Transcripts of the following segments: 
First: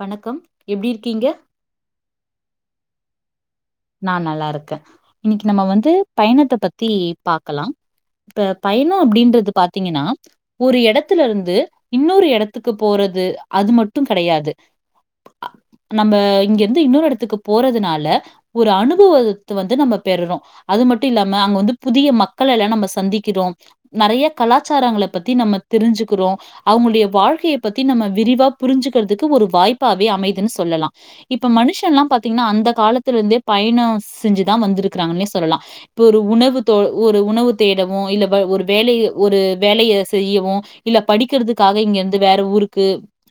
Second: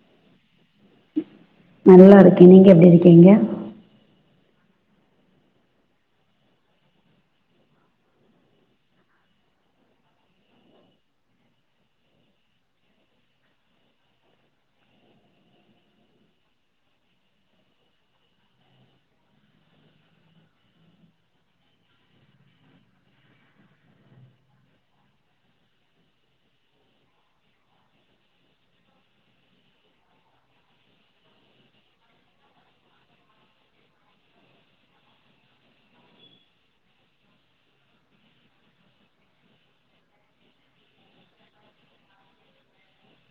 வணக்கம் எப்டி இருக்கீங்க நல்லா இருக்கே நீங்க எப்டி இருக்கீங்க நா நல்லா இருக்கே இன்னைக்கி நம்ம வந்து பயணத்த பத்தி பாக்கலா இப்ப பயண அப்டின்றது பாத்தீங்கன்னா ஒரு எடத்துல இருந்து இன்னொரு எடத்துக்கு போறது அது மட்டு கெடயாது அ நம்ம இங்கிருந்து இன்னொரு எடத்துக்கு போறதுனால ஒரு அனுபவத்த வந்து நம்ப பெருறோ அது மட்டு இல்லாம அங்க வந்து புதிய மக்களயெல்லா நம்ம சந்திக்கிறோ நெறைய கலாச்சாரங்கள பத்தி நம்ம தெரிஞ்சுக்கிறோ அவுங்களுடைய வாழ்க்கைய பத்தி நம்ம விரிவா புரிஞ்சுக்கிறதுக்கு ஒரு வாய்ப்பாவே அமைதுன்னு சொல்லலா இப்ப மனுஷன்ல்லா பாத்தீங்கன்னா அந்த காலத்துல இருந்தே பயண செஞ்சுதா வந்திருக்கிறாங்கன்னே சொல்லலா இப்ப ஒரு உணவு தொ ஒரு உணவு தேடவு இல்ல வ ஒரு வேலைய ஒரு வேலைய செய்யவு இல்ல படிக்கிறதுக்காக இங்கேருந்து வேற ஊருக்கு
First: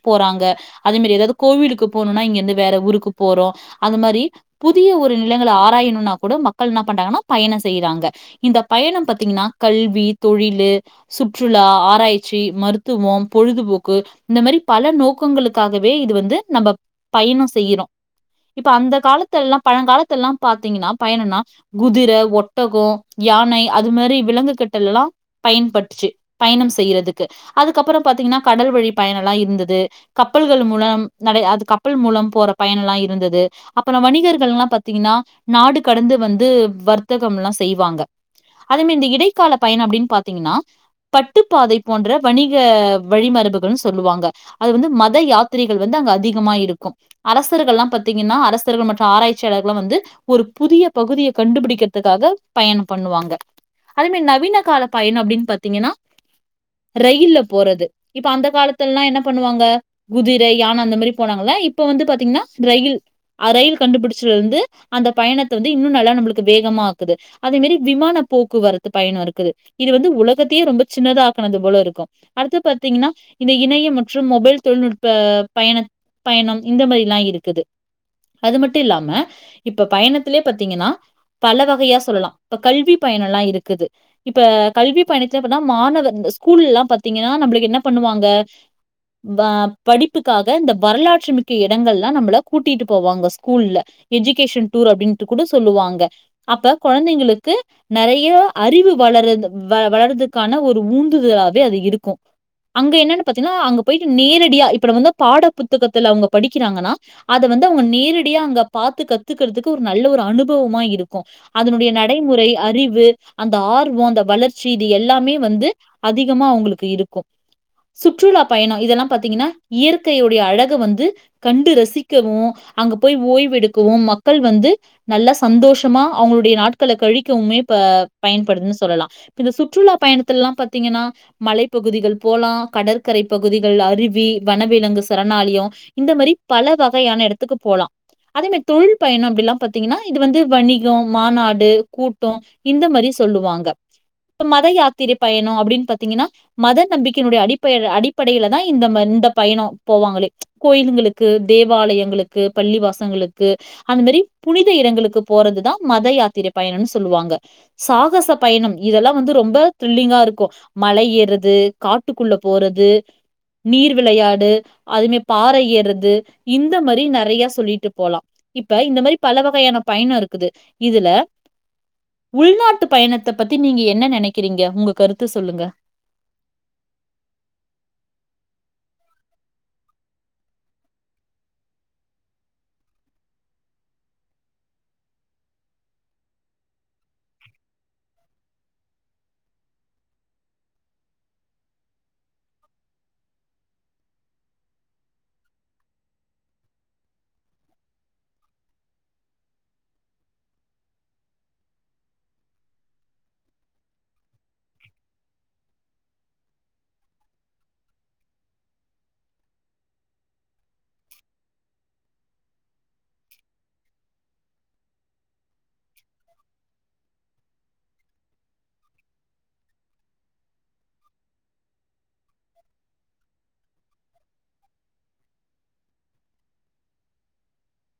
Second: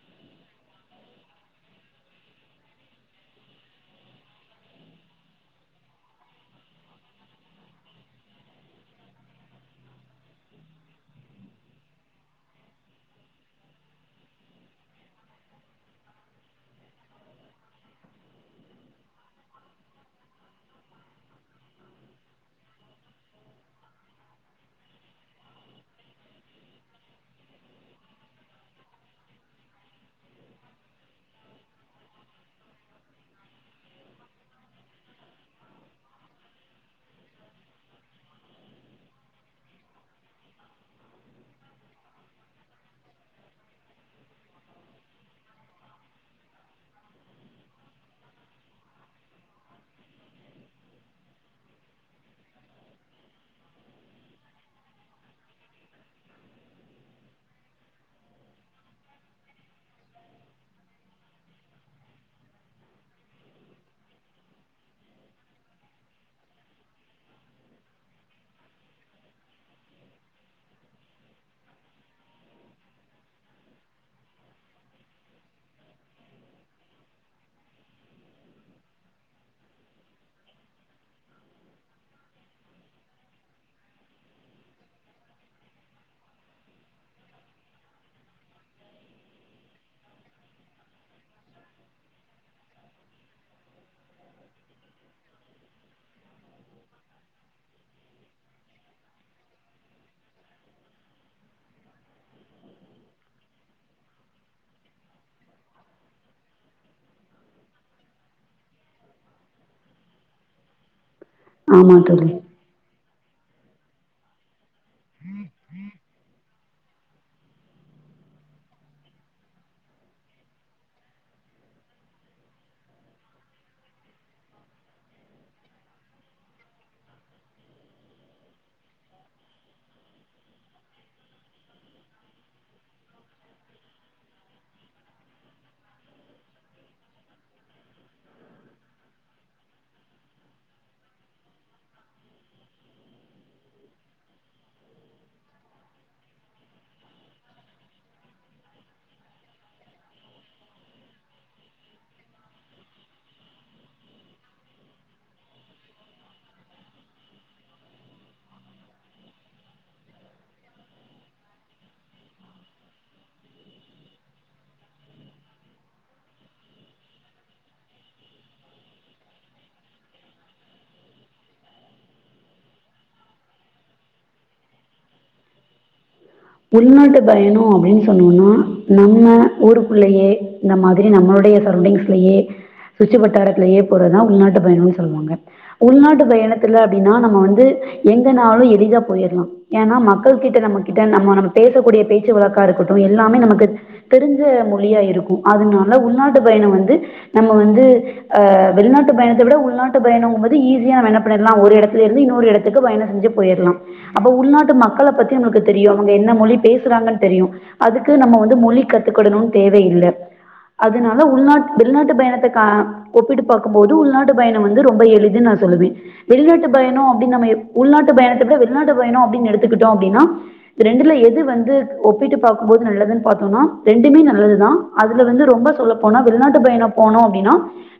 போறாங்கா அதே மாரி ஏதாது கோவிலுக்கு போணுனா இங்கிருந்து வேற ஊருக்கு போறோ அது மாரி [unintelligible] ஒரு நிலங்கள ஆராய்ணுனா கூட மக்கள் என்ன பண்றாங்கன்னா பயண செய்றாங்க இந்த பயண பாத்தீங்கன்னா கல்வி தொழிலு சுற்றுலா ஆராய்ச்சி மருத்துவோ பொழுதுபோக்கு இந்த மாரி பல நோக்கங்களுக்காகவே இது வந்து நம்ப பயணோ செய்யிறோ இப்ப அந்த காலத்தெல்லா பழங்காலத்தெல்லா பாத்தீங்கன்னா பயணன்னா குதிர ஒட்டகோ யானை அது மாரி விலங்கு கட்டல்லா பயன்பட்டுச்சி பயண செய்யிறதுக்கு அதுக்கப்பறோ பாத்தீங்கின்னா கடல் வழி பயணெல்லா இருந்தது கப்பல்கள் மூலம் நறைய அது கப்பல் மூலம் போற பயணெல்லா இருந்தது அ ப்றோ வணிகர்கள் எல்லா பாத்தீங்கின்னா நாடு கடந்து வந்து வர்த்தகம்ல்லா செய்வாங்க அதுமே இந்த இடைக்கால பயண அப்டின்னு பாத்தீங்கின்னா பட்டுப்பாதை போன்ற வணிக வழிமரபுகள்னு சொல்லுவாங்க அது வந்து மத யாத்திரைகள் வந்து அங்கு அதிகமா இருக்கு அரசர்கலா பாத்தீங்கின்னா அர சர்கள் மற்று ஆராய்ச்சியாளர்களா வந்து ஒரு புதிய பகுதிய கண்டுபுடிக்கிறதுக்காக பயண பண்ணுவாங்க அதுமே நவீன கால பயண அப்டின்னு பாத்தீங்கின்னா ரயில்ல போறது இப்ப அந்த காலத்துல எல்லா என்ன பண்ணுவாங்க குதிர யான அந்த மாரி போனாங்களா இப்ப வந்து பாத்தீங்கின்னா ரயில் அ ரயில் கண்டுபுடிச்சிதுல இருந்து அந்த பயணத்த வந்து இன்னு நல்லா நம்மளுக்கு வேகமா ஆக்குது அதே மாரி விமான போக்குவரத்து பயண இருக்குது இது வந்து உலகத்தே ரொம்ப சின்னதாக்குனது போல இருக்கு அடுத்து பாத்தீங்கின்னா இந்த இணைய மற்று மொபைல் தொழில்நுட்ப பயண பயணம் இந்த மாரிலா இருக்குது அது மட்டு இல்லாம இப்ப பயணத்திலே பாத்தீங்கின்னா பல வகையா சொல்லலா இப்ப கல்வி பயண எல்லா இருக்குது இப்ப கல்வி பயணத்துலப்பனா மாணவர் ஸ்கூல்ல எல்லா பாத்தீங்கின்னா நம்மளுக்கு என்ன பண்ணுவாங்க பா படிப்புக்காக இந்த வரலாற்று மிக்க இடங்கெல்லா நம்மள கூட்டிட்டு போவாங்க ஸ்கூல்ல எஜுகேஷன் டூர் அப்பிடின்ட்டு கூட சொல்லுவாங்க அப்ப குழந்தைங்களுக்கு நறைய அறிவு வளர வ வளர்துக்கான ஒரு ஊந்துதலாவே அது இருக்கு அங்க என்னன்னு பாத்தீங்கின்னா அங்க போயிட்டு நேரடியா இப்ப வந்து பாட புத்தகத்துல அவுங்க படிக்குறாங்கன்னா அத வந்து அவுங்க நேரடியா அங்க பாத்து கத்துக்குறதுக்கு ஒரு நல்ல ஒரு அனுபவமா இருக்கு அதனுடைய ஆமா தோழி. நடைமுறை அறிவு அந்த ஆர்வோ அந்த வளர்ச்சி இது எல்லாமே வந்து அதிகமா அவுங்குளுக்கு இருக்கு சுற்றுலா பயணோ இதெல்லா பாத்தீங்கின்னா இயற்கையுடைய அழக வந்து கண்டு ரசி க்கவு அங்க போய் ஓய்வு எடுக்கவு மக்கள் வந்து நல்ல சந்தோஷமா அவுங்களுடைய நாட்கள கழிக்கவுமே ப பயன்படுதுன்னு சொல்லலா அப்ப இந்த சுற்றுலா பயணத்துல எல்லா பாத்தீங்கின்னா மலைப்பகுதிகள் போலா கடற்கரை பகுதிகள் அருவி வனவிலங்கு சரணாலயோ இந்த மாரி பல வகையான இடத்துக்கு போலா அதே மாரி தொழில் பயணோ அப்பிடிலா பாத்தீங்கின்னா இது வந்து வணிகோ மாநாடு கூட்டோ இந்த மாரி சொல்லுவாங்க மத யாத்திர பயண அப்பிடின்னு பாத்தீங்கின்னா மத நம்பிக்கையினுடைய அடிப்ப அடிப்படையில தா இந்த இந்த பயண போவாங்களே கோயிலுங்களுக்கு தேவாலயங்களுக்கு பள்ளிவாசங்களுக்கு அந்த மாரி புனித இடங்களுக்கு போறதுதா மத யாத்திர பயணம்ன்னனு சொல்லுவாங்க சாகச பயணம் இதெல்லா வந்து ரொம்ப த்ரில்லிங்கா இருக்கு மழை ஏறது காட்டுக்குள்ள போறது நீர் விளையாடு அதுமே பாறை ஏறது இந்த மாரி நறைய சொல்லிட்டு போலா இப்ப இந்த மாரி பல வகையான பயண இருக்குது இதுல உள்நாட்டு பயணத்த பத்தி நீங்க என்ன நனைக்கிறீங்க உங்க கருத்து சொல்லுங்க உள்நாட்டு பயண அப்பிடின்னு சொன்னோனா நம்ம ஊருக்குல்லயே இந்த மாரி நம்மளுடைய சர்வண்ஸ்லயே சுற்று வட்டாரத்துலேயே போறதுதா உள்நாட்டு பயணுன்னு சொல்லுவாங்க உள்நாட்டு பயணத்துல அப்பிடினா நம்ம வந்து எங்கனாலு எளிதா போயற்லா ஏன்னா மக்கள்கிட்ட நம்மகிட்ட நம்ம நம்ம பேசக்கூடிய பேச்சு வழக்கா இருக்கட்டு எல்லாமே நமக்கு தெரிஞ்ச மொழியா இருக்கு அதனால உள்நாட்டு பயணோ வந்து நம்ம வந்து ஆ வெளிநாட்டு பயணத்த விட உள்நாட்டு பயணங்கம்போது ஈஸிய [unintelligible] பண்ணலா ஒரு எடத்துல இருந்து இன்னொரு எடத்துக்கு பயண செஞ்சி போயர்லா அப்ப உள்நாட்டு மக்கள பத்தி உங்களுக்கு தெரியு அவுங்க என்ன மொழி பேசுறாங்கன்னு தெரியு அதுக்கு நம்ம வந்து மொழி கத்துக்கடணுனு தேவயில்ல அதனால உள்நாட்டு வெளிநாட்டு பயணத்த கா ஒப்பிட்டு பாக்கும் போது உள்நாட்டு பயணம் வந்து ரொம்ப எளிது நா சொல்லுவே வெளிநாட்டு பயணம் அப்டினு நம்ம உள்நாட்டு பயணத்துக்கு வெளிநாட்டு பயணம் அப்டின்னு எடுத்துக்கிட்டோ அப்டின்னா ரெண்டுல எது வந்து ஒப்பிட்டு பாக்கும் போது நல்லதுன்னு பாத்தோன்னா ரெண்டுமே நல்லதுதா அதுல வந்து ரொம்ப சொல்ல போனா வெளிநாட்டு பயணம் போனோ அப்டின்னா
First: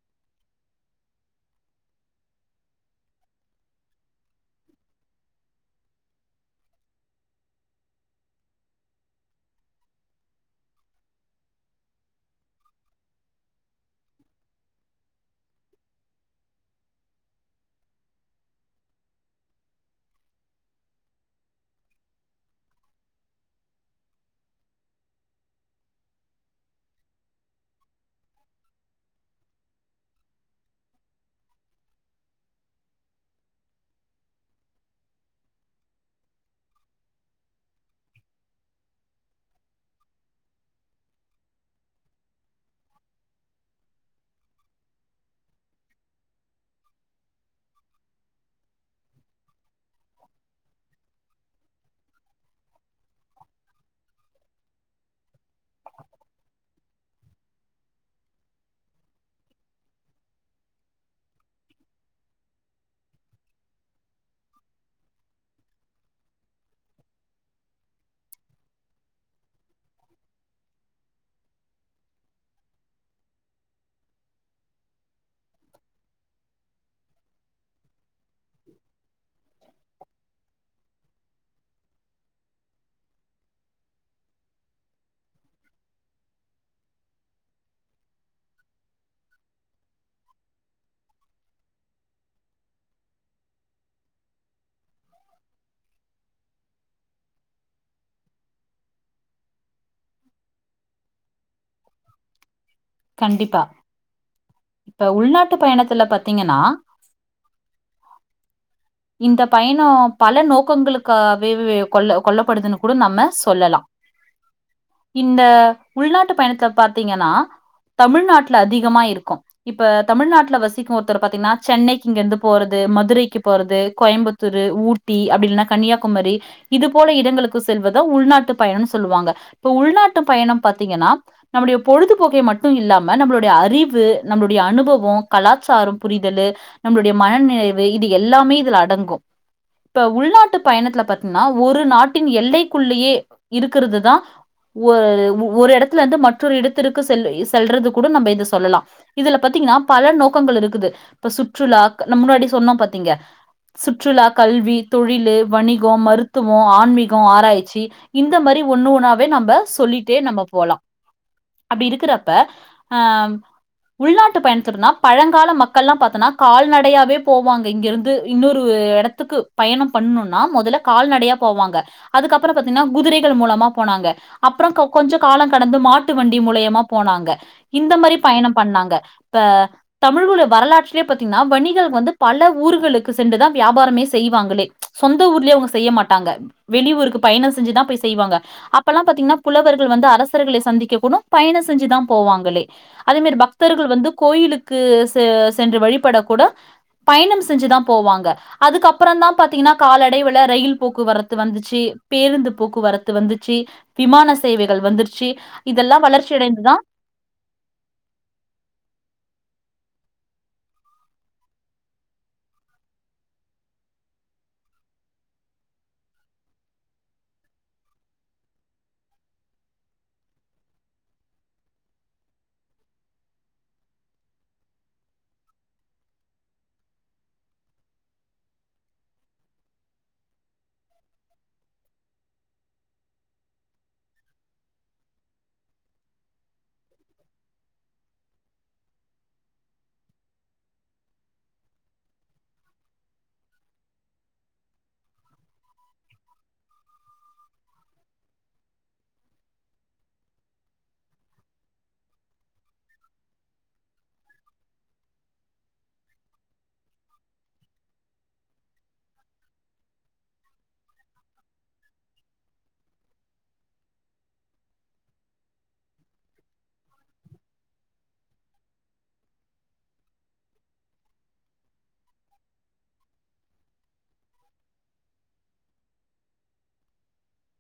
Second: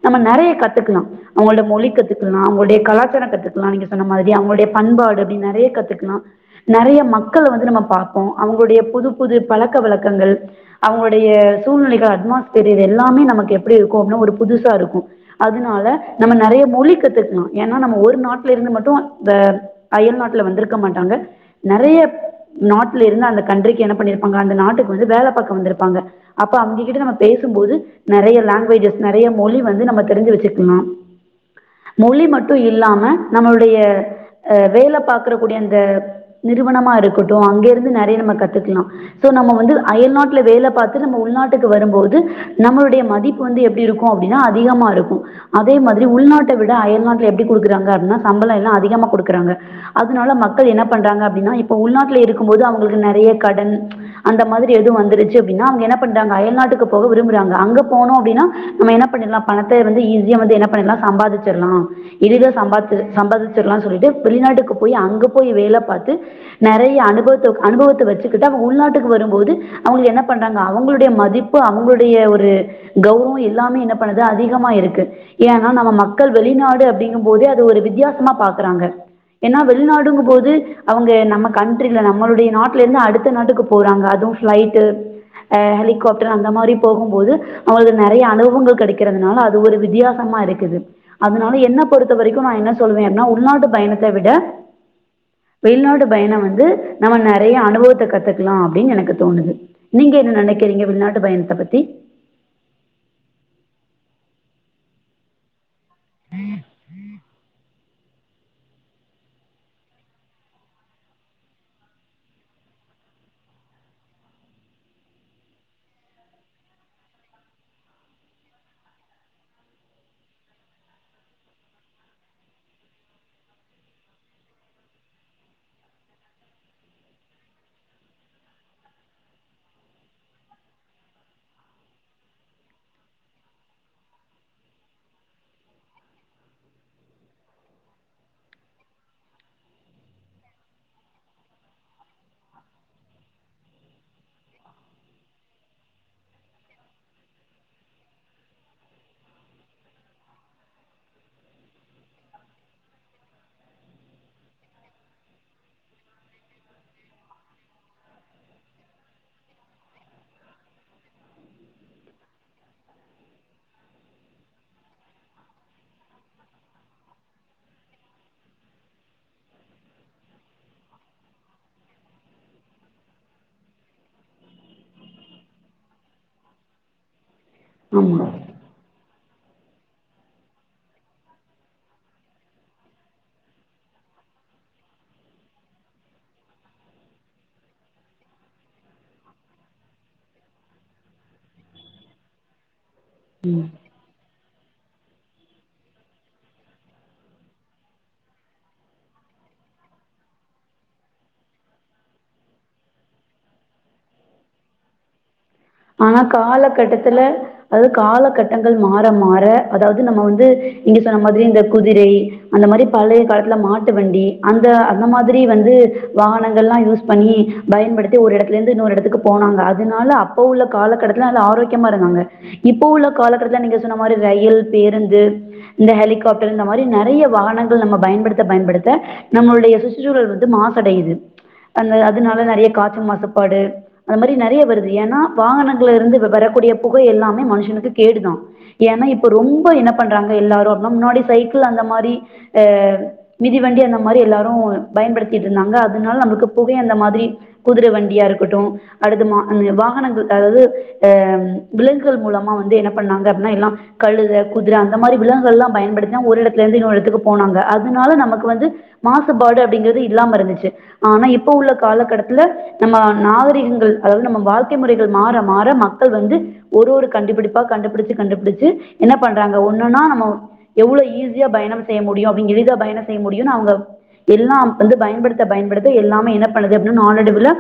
நம்ம நெறய கத்துக்கலா அவுங்கள்ட்ட மொழி கத்துக்கலா அவுங்களுடைய கலாச்சாரொ கத்துக்லா நீங்க சொன்ன மாரி அவுங்களுடைய பண்பாடு அப்டி நறய கத்துக்லா நறய மக்கள வந்து நம்ம பாப்போ அவுங்களுடைய புது புது பழக்க வழக்கங்கள் அவுங்களுடைய சூழ்நிலைகள் அட்மாஸ்பியர் இது எல்லாமே நமக்கு எப்டி இருக்கு அப்டினா ஒரு புதுசாருக்கு அதுனால நம்ம நறய மொழி கத்துக்லா ஏனா நம்ம ஒரு நாட்லருந்து மட்டு வ அயல்நாட்ல வந்திருக்க மாட்டாங்க நறய நாட்லெருந்து அந்த கண்ட்ரிக்கு என்ன பண்ணிருப்பாங்க அந்த நாட்டுக்கு வந்து வேல பாக்க வந்திருப்பாங்க அப்ப அவுங்ககிட்ட நம்ம பேசும் போது நறய லாங்வேஜஸ் நறய மொழி வந்து நம்ம தெரிஞ்சு வச்சுக்னு மொழி மட்டு இல்லாம நம்மளுடைய ஆ வேல பாக்கறக்கூடிய அந்த நிறுவனமாருக்கட்டு அங்கெருந்து நெறய நம்ம கத்துக்லா ஸோ நம்ம வந்து அயல்நாட்ல வேல பாத்து நம்ம உள்நாட்க்கு வரம்போது நம்மளுடைய மதி ப்பு வந்து எப்டி இருக்கு அப்டின்னா அதிகமாருக்கு அதே மாதிரி உள்நாட்ட விட அயல் நாட்ல எப்டி குடுக்குறாங்க அப்பின்னா சம்பளோ எல்லா அதிகமா குடுக்குறாங்க அதனால மக்கள் என்ன பண்றாங்க அப்டின்னா இப்ப உள்நாட்லருக்கும் போது அவுங்களுக்கு நறய கடன் அந்த மாரி எது வந்துருச்சு அப்டின்னா அவுங்க என்ன பண்றாங்க அயல்நாட்டுக்கு போக விரும்புறாங்க அங்க போனோ அப்டினா நம்ம என்ன பண்ணிர்லா பணத்த வந்து ஈஸியா வந்து என்ன பண்ணிர்லா சம்பாதிச்சிர்லா எளிதா சம்பாத்து சம்பாதிச்சிடலா சொல்லிட்டு வெளிநாட்டுக்கு போய் அங்க போய் வேல பாத்து நறய அனுபவத்த அனுபவத்த வச்சுக்கிட்டு அவுங்க உள்நாட்டுக்கு வரும்போது அவுங்க என்ன பண்றாங்க அவுங்களுடைய மதி ப்பு அவுங்களுடைய ஒரு கௌரவோ எல்லாமே என்ன பண்ணுது அதிகமா இருக்கு ஏனா நம்ம மக்கள் வெளிநாடு அப்டிங்கம்போதே அது ஒரு வித்யாசமா பாக்குறாங்க ஏனா வெளிநாடுங்கும் போது அவுங்க நம கண்ட்ரில நம்மளுடைய நாட்லெந்து அடுத்த நாட்டுக்கு போறாங்க அது ஃபிளைட்டு ஆ ஹெலிகாப்டர் அந்த மாரி போகும்போது அவுங்களுக்கு நறய அனுபவங்கள் கெடைக்கிறதுனால அது ஒரு வித்தியாசமாருக்குது அதனால என்ன பொறுத்த வரைக்கு நா என்ன சொல்வே அப்னா உள்நாட்டு பயணத்த விட வெளிநாடு பயணோ வந்து நம்ம நெறய அனுபவத்த கத்துக்லா அப்டின் எனக்கு தோனுது நீங்க என்ன நெனைக்கிறீங்க வெளிநாட்டு பயணத்த பத்தி கண்டிப்பா இப்ப உள்நாட்டு பயணத்துல பாத்தீங்கன்னா இந்த பய்ணோ பல நோக்கங்களுக்காவே கொள்ள கொள்ளப்படுதுன்னு கூட நம்ம சொல்லலா இந்த உள்நாட்டு பயணத்துல பாத்தீங்கன்னா தமிழ்நாட்ல அதிகமா இருக்கு இப்ப தமிழ்நாட்ல வசிக்கு ஒருத்தர பாத்தீன்னா சென்னைக்கு இங்கெருந்து போறது மதுரைக்கு போறது கோயம்புத்தூரு ஊ ட்டி அப்டி இல்லனா கன்னியாகுமரி இது போல இடங்களுக்கு செல்வதா உள்நாட்டு பயணோன் சொல்வாங்க இப்ப உள்நாட்டு பயணம் பாத்தீங்கன்னா நம்மளுடைய பொழுதுபோக்கை மட்டு‌ இல்லாம நம்மளுடைய அறிவு நம்ளுடைய அனுபவோ கலாச்சார புரிதலு நம்மளுடைய மன நிறைவு இது எல்லாமே இதுல அடங்கு இப்ப உள்நாட்டு பயணத்துல பாத்தீன்னா ஒரு நாட்டின் எல்லைக்குள்ளயே இருக்குறது தா ஒரு ஒரு இடத்துலந்து மற்றொரு இடத்திற்கு செல் செல்றது கூட நம்ப இத சொல்லலா இதுல பாத்தீங்ன்னா பல நோக்கங்கள் இருக்குது இப்ப சுற்றுலா நம்ம முன்னாடி சொன்னோ பாத்தீங்க சுற்றுலா கல்வி தொழிலு வணிகோ மருத்துவோ ஆன்மீகொ ஆராய்ச்சி இந்த மாரி ஒண்ணு ஒண்ணாவே நம்ப சொல்லிட்டே நம்ப போலா அப்டி இருக்குறப்ப ஆ உள்நாட்டு பயணத்துல பாத்தீனா பழங்கால மக்கள்லா பாத்தோனா கால்நடையாவே போவாங்க இங்கிருந்து இன்னொரு எட எடத்துக்கு பயணம் பண்ணுனா மொதல்ல கால்நடையா போவாங்க அதுக்கப்புற பாத்தீங்கினா குதிரைகள் மூலமா போனாங்க அப்புற கொஞ்ச கால கடந்து மாட்டு வண்டி மூலியமா போனாங்க இந்த மாரி ஆமா பயணம் பண்ணாங்க இப்ப தமிழ்ஊல வரலாற்றிலே பாத்தீங்கினா வணிகள் வந்து பல ஊர்களுக்கு சென்றுதா வியாபாரமே செய்வாங்களே சொந்த ஊர்லே அவுங்க செய்ய மாட்டாங்க வெளி ஊருக்கு பயண செஞ்சுதா போய் செய்வாங்க அப்பல்லா பாத்தீங்கினா புலவர்கள் வந்து அரசர்கள சந்திக்க கூட பயண செஞ்சுதா போவாங்களே அது மாரி பக்தர்கள் வந்து கோயிலுக்கு சென்று வழிபட கூட பயணம் செஞ்சுதா போவாங்க அதுக்கப்புற தா பாத்தீங்கினா காலடைவுல ரயில் போக்குவரத்து வந்துச்சி பேருந்து போக்குவரத்து வந்துச்சி விமான சேவைகள் வந்துருச்சி ஆனா காலகட்டத்துல அதாது காலகட்டங்கள் மாற மாற அதாது நம்ம வந்து இங்க சொன்ன மாதிரி இந்த குதிரை அந்த மாரி பழைய காலத்துல மாட்டு வண்டி அந்த அந்த மாதிரி வந்து வாகனங்கள் லா யூஸ் பண்ணி பயன்படுத்தி ஒரு எடத்துல இருந்து இன்னொரு எடத்துக்கு போனாங்க அதனால அப்ப உள்ள காலக்கட்டத்துல அது ஆரோக்கியமா இருந்தாங்க இப்போ உள்ள காலக்கட்டத்துல நீங்க சொன்ன மாரி ரயில் பேருந்து இந்த ஹெலிகாப்டர் இந்த மாரி நறைய வாகனங்கள் நம்ப பயன்படுத்த பயன்படுத்த நம்மளுடைய சுற்றுச்சூழல் வந்து மாசடையுது அந்த அதனால நறைய காற்று மாசுபாடு அந்த மாரி நறைய வருது ஏனா வாகனங்களல இருந்து வரக்கூடிய புகை எல்லாமே மனுஷனுக்கு கேடுதா ஏனா இப்ப ரொம்ப என்ன பண்றாங்க எல்லாரு அப்டினா முன்னாடி சைக்கிள் அந்த மாரி அ மிதிவண்டி அந்த மாரி எல்லாரு பயன்படுத்திட்டு இருந்தாங்க அதனால நமக்கு புகை அந்த மாதிரி குதுர வண்டியா இருக்கட்டு அடுத்த மா அந்த வாகனங்கள் அதாவது ஆ விலங்குகள் மூலமா வந்து என்ன பண்ணாங்க அப்டினா எல்லா கழுத குதுர அந்த மாரி விலகுகள்லா பயன்படுத்தினா ஒரு எடத்துல இருந்து இன்னொரு எடத்துக்கு போனாங்க அதனால நமக்கு வந்து மாசுபாடு அப்பிடிங்குறது இல்லாம இருந்துச்சி ஆனா இப்ப உள்ள காலகட்டத்துல நம்ம நாகரிகங்கள் அதாது நம்ம வாழ்க்கை முறை மாற மாற மக்கள் வந்து ஒரு ஒரு கண்டுபிடிப்பா கண்டுபிடிச்சி கண்டுபிடிச்சி என்ன பண்றாங்க ஒண்ணுன்னா நம்ம எவ்ளோ ஈஸியா பயணம் செய்ய முடியு அப்பிடிங்க இதுகா பயண செய்ய முடியுனு அவுங்க எல்லா வந்து பயன்படுத்த பயன்படுத்த எல்லாமே என்ன பண்ணுது அப்பிடினு நாளைடுவுல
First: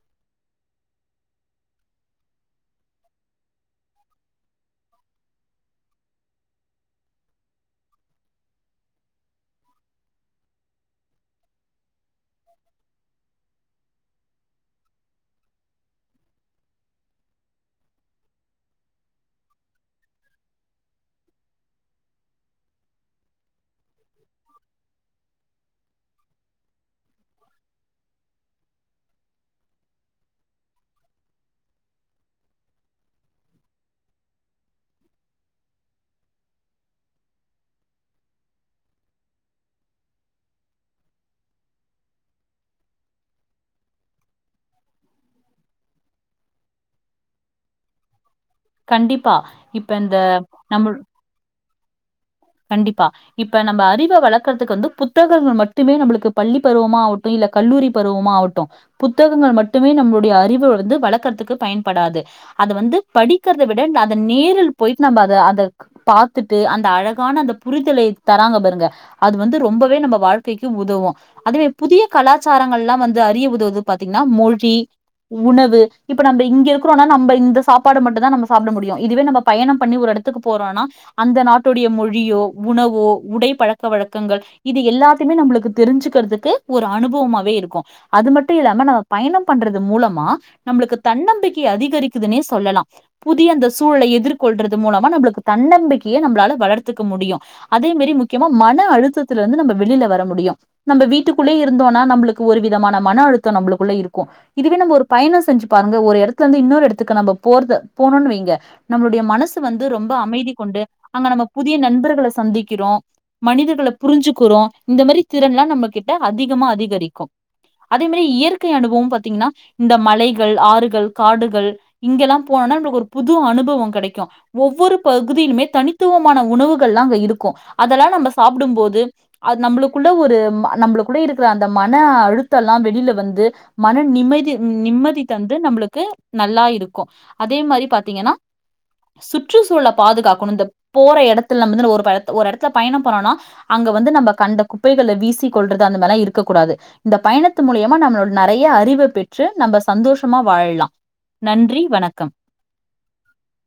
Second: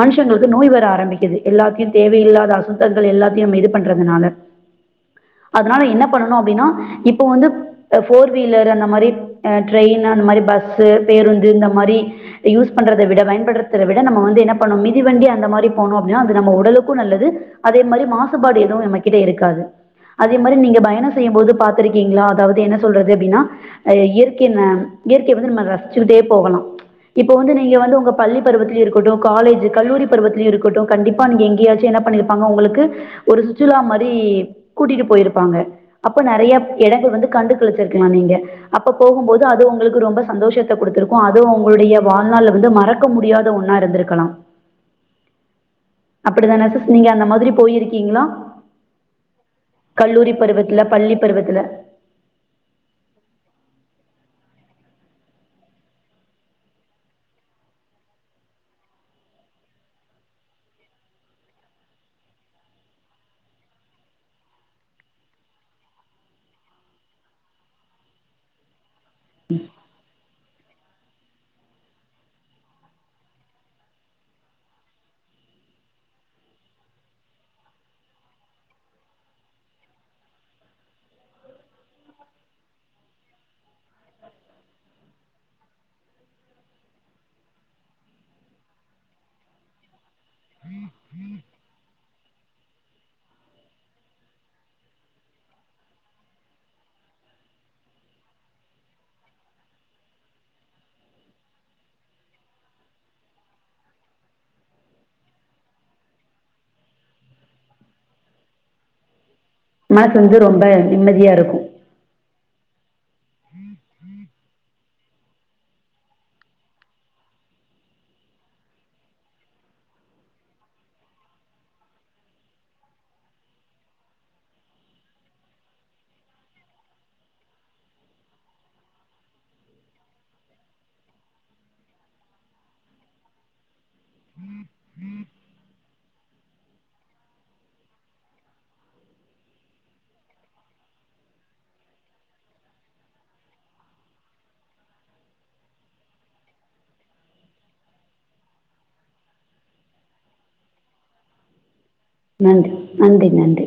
மனுஷங்களுக்கு நோய் வர ஆரம்பிக்குது எல்லாத்தியு தேவையில்லாத அசுத்தங்கள் எல்லாத்தையு இது பண்றதுனால அதனால என்ன பண்ணனு அப்டினா இப்ப வந்து ஃபோர் வீலர் அந்த மாரி ட்ரெயின் அந்த மாரி பஸ்சு பேருந்து இந்த மாரி யூஸ் பண்றத விட பயன்படுத்துற விட நம்ம வந்து என்ன பண்ணு மிதிவண்டி அந்த மாரி போனு அப்டினா நம் உடலுக்கு கு நல்லது அதே மாரி மாசுபாடு எதுவு நம்மகிட்ட இருக்காது அதே மாரி நீங்க பயண செய்யும்போது பாத்திருக்கீங்களா அதாது என்ன சொல்றது அப்டின்னா அ இயற்கைய நாம் இயற்கைய வந்து நம்ம ரசிச்சுகிட்டே போகலா இப்போ வந்து நீங்க வந்து உங்க பள்ளி பருவத்திலியு இருக்கட்டு காலேஜ் கல்லூரி பருவத்திலியு இருக்கட்டு கண்டிப்பா நீங்க எங்கேயாச் சு என்ன பண்ணிருப்பாங்க உங்களுக்கு ஒரு சுற்றுலா மாரி கூட்டிட்டு போயிருப்பாங்க அப்ப நறைய இடங்கள் வந்து கண்டு களிச்சிருக்கலா நீங்க அப்ப போகும்போது அது உங்களுக்கு ரொம்ப சந்தோஷத்த குடுத்திருக்கு அது உங்களுடைய வாழ்நாள் வந்து மறக் க முடியாத ஒண்ணா இருந்திருக்கலா அப்புடித்தான சிஸ் நீங்க அந்த மாதிரி போயிருக்கீங்களா கண்டிப்பா இப்ப இந்த நம்பள் பர்வத்துல கண்டிப்பா இப்ப நம்ப அறிவ வளர்க்கற்துக் வந்து புத்தகங்கள் மட்டுமே நம்புளுக்கு பள்ளி பருவம்மா ஆவுட்டு இல்ல கல்லூரி பருவமா ஆவுட்டு புத்தகங்கள் மட்டுமே நம்முடைய அறிவு வந்து வளக்கற்த்துக்கு பயன்படாது க அத வந்து படிக்கற்த விட அத நேரில் பொயிட் நம்ப அத அந்த பாத்துட்டு அந்த அழ கான அந்த புரிதலை தராங்க பாருங்க அது வந்து ரொம்பவே நம்ப வாழ்க் க்கைக்கு உதவு அதுவே புதிய கலாச்சாரங்கல்லா வந்து அறிய உதவுது பாத்தீங்ன்னா மொழி உணவு இப்ப நம்ப இங்கெ இருக்குறோனா நம்ப இந்த சாப்பாட மட்டுதா நம்ம சாப்ட முடியு இதுவே நம்ப பயணம் பண்ணி ஒரு எடத் த்துக் போறோனா அந்த நாட்டுடைய மொழியோ உணவோ உடை பழக்க வழக்கங்கள் இது எல்லாத்தியுமே நம்புளுக்கு தெரிஞ்சுக்கற்த்துக்கு ஒரு அனுபுவமாவே இருக்கூ அது மட்டு இல்லாம ந பயணம் பண்றது மூலமா நம்புளுக்கு தன்னம்பிக்கை அதிகரிக்குதுனே சொல்லலா புதிய அந்த சூழலை எதிர்கொள்றது மூலமா நம்புளுக்கு தன்னம்பிக்கைய நம்ப்ளால வளர்த் துக்க முடியு அதே மெரி முக்கியமா மன அழுத்தத்துலந்து நம்ப வெளில வர முடியு நம்ப வீட்டுக்குள்ளே இருந்தோன்னா நம்புளுக் ஒரு விதமான மன அழுத்த நம்புளுக்குள்ள இருக்கூ இதுவே நம்ம ஒரு பயணொ செஞ்சு பாருங்க ஒரு எடத்லந்து இன்னொரு எடத்துக் நம்ப போறது போணுன் வைங்க நம்ளுடைய மனசு வந்து ரொம்ப மனசு வந்து அமைதி ரொம்ப கொண்டு அங்க நிம்மதியா நம்ம இருக்கும். புதிய நண்பர்கள சந்திக்கிறோ மனிதர்கள புரிஞ்சுக்குறோ இந்த மரி திறன்லா நம்ம கிட்ட அதிகமா அதிகரிக்கு அதே மெரி இயற்கை அனுபவொம் பத்தீங்ன்னா இந்த மலைகள் ஆறுகள் காடுகள் இங்கலா போனனான் ருக் ஒரு புது அனுபவொ கெடக்கு ஒவ்வொரு பகுதியிலுமே தனித்துவம் மான உணவுகள்லா அங்க இருக்கூ அதெலா நம்ப சாப்டும்போது அது நம்புளுக்குள்ள ஒரு ம நம்புளுக்குள்ள இருக்குற அந்த மனஅழுத்தல்லா வெளில வந்து மன நிமதி நிம்மதி தந்து நம்புளுக்கு நல்லா இருக்கு அதே மரி பாத்தீங்கனா சுற்றுச்சூழல பாதுகாக்கணு ந்தப் போற எடத்துல நம்மந்து ஒருபடத் ஒரு எடத்துல பயணம் பனோனா அங்க வந்து நம்ம கண்ட குப்பைகளை வீசிக்கொள்றது அந்த மர்லா இருக்கக் கூடாது இந்த பயணத்து மூலியமா நம்மளோட நெறைய அறிவ பெற்று நம்ப சந்தோஷமா வாழ்லா நன்றி வணக்கம் நன்றி நன்றி நன்றி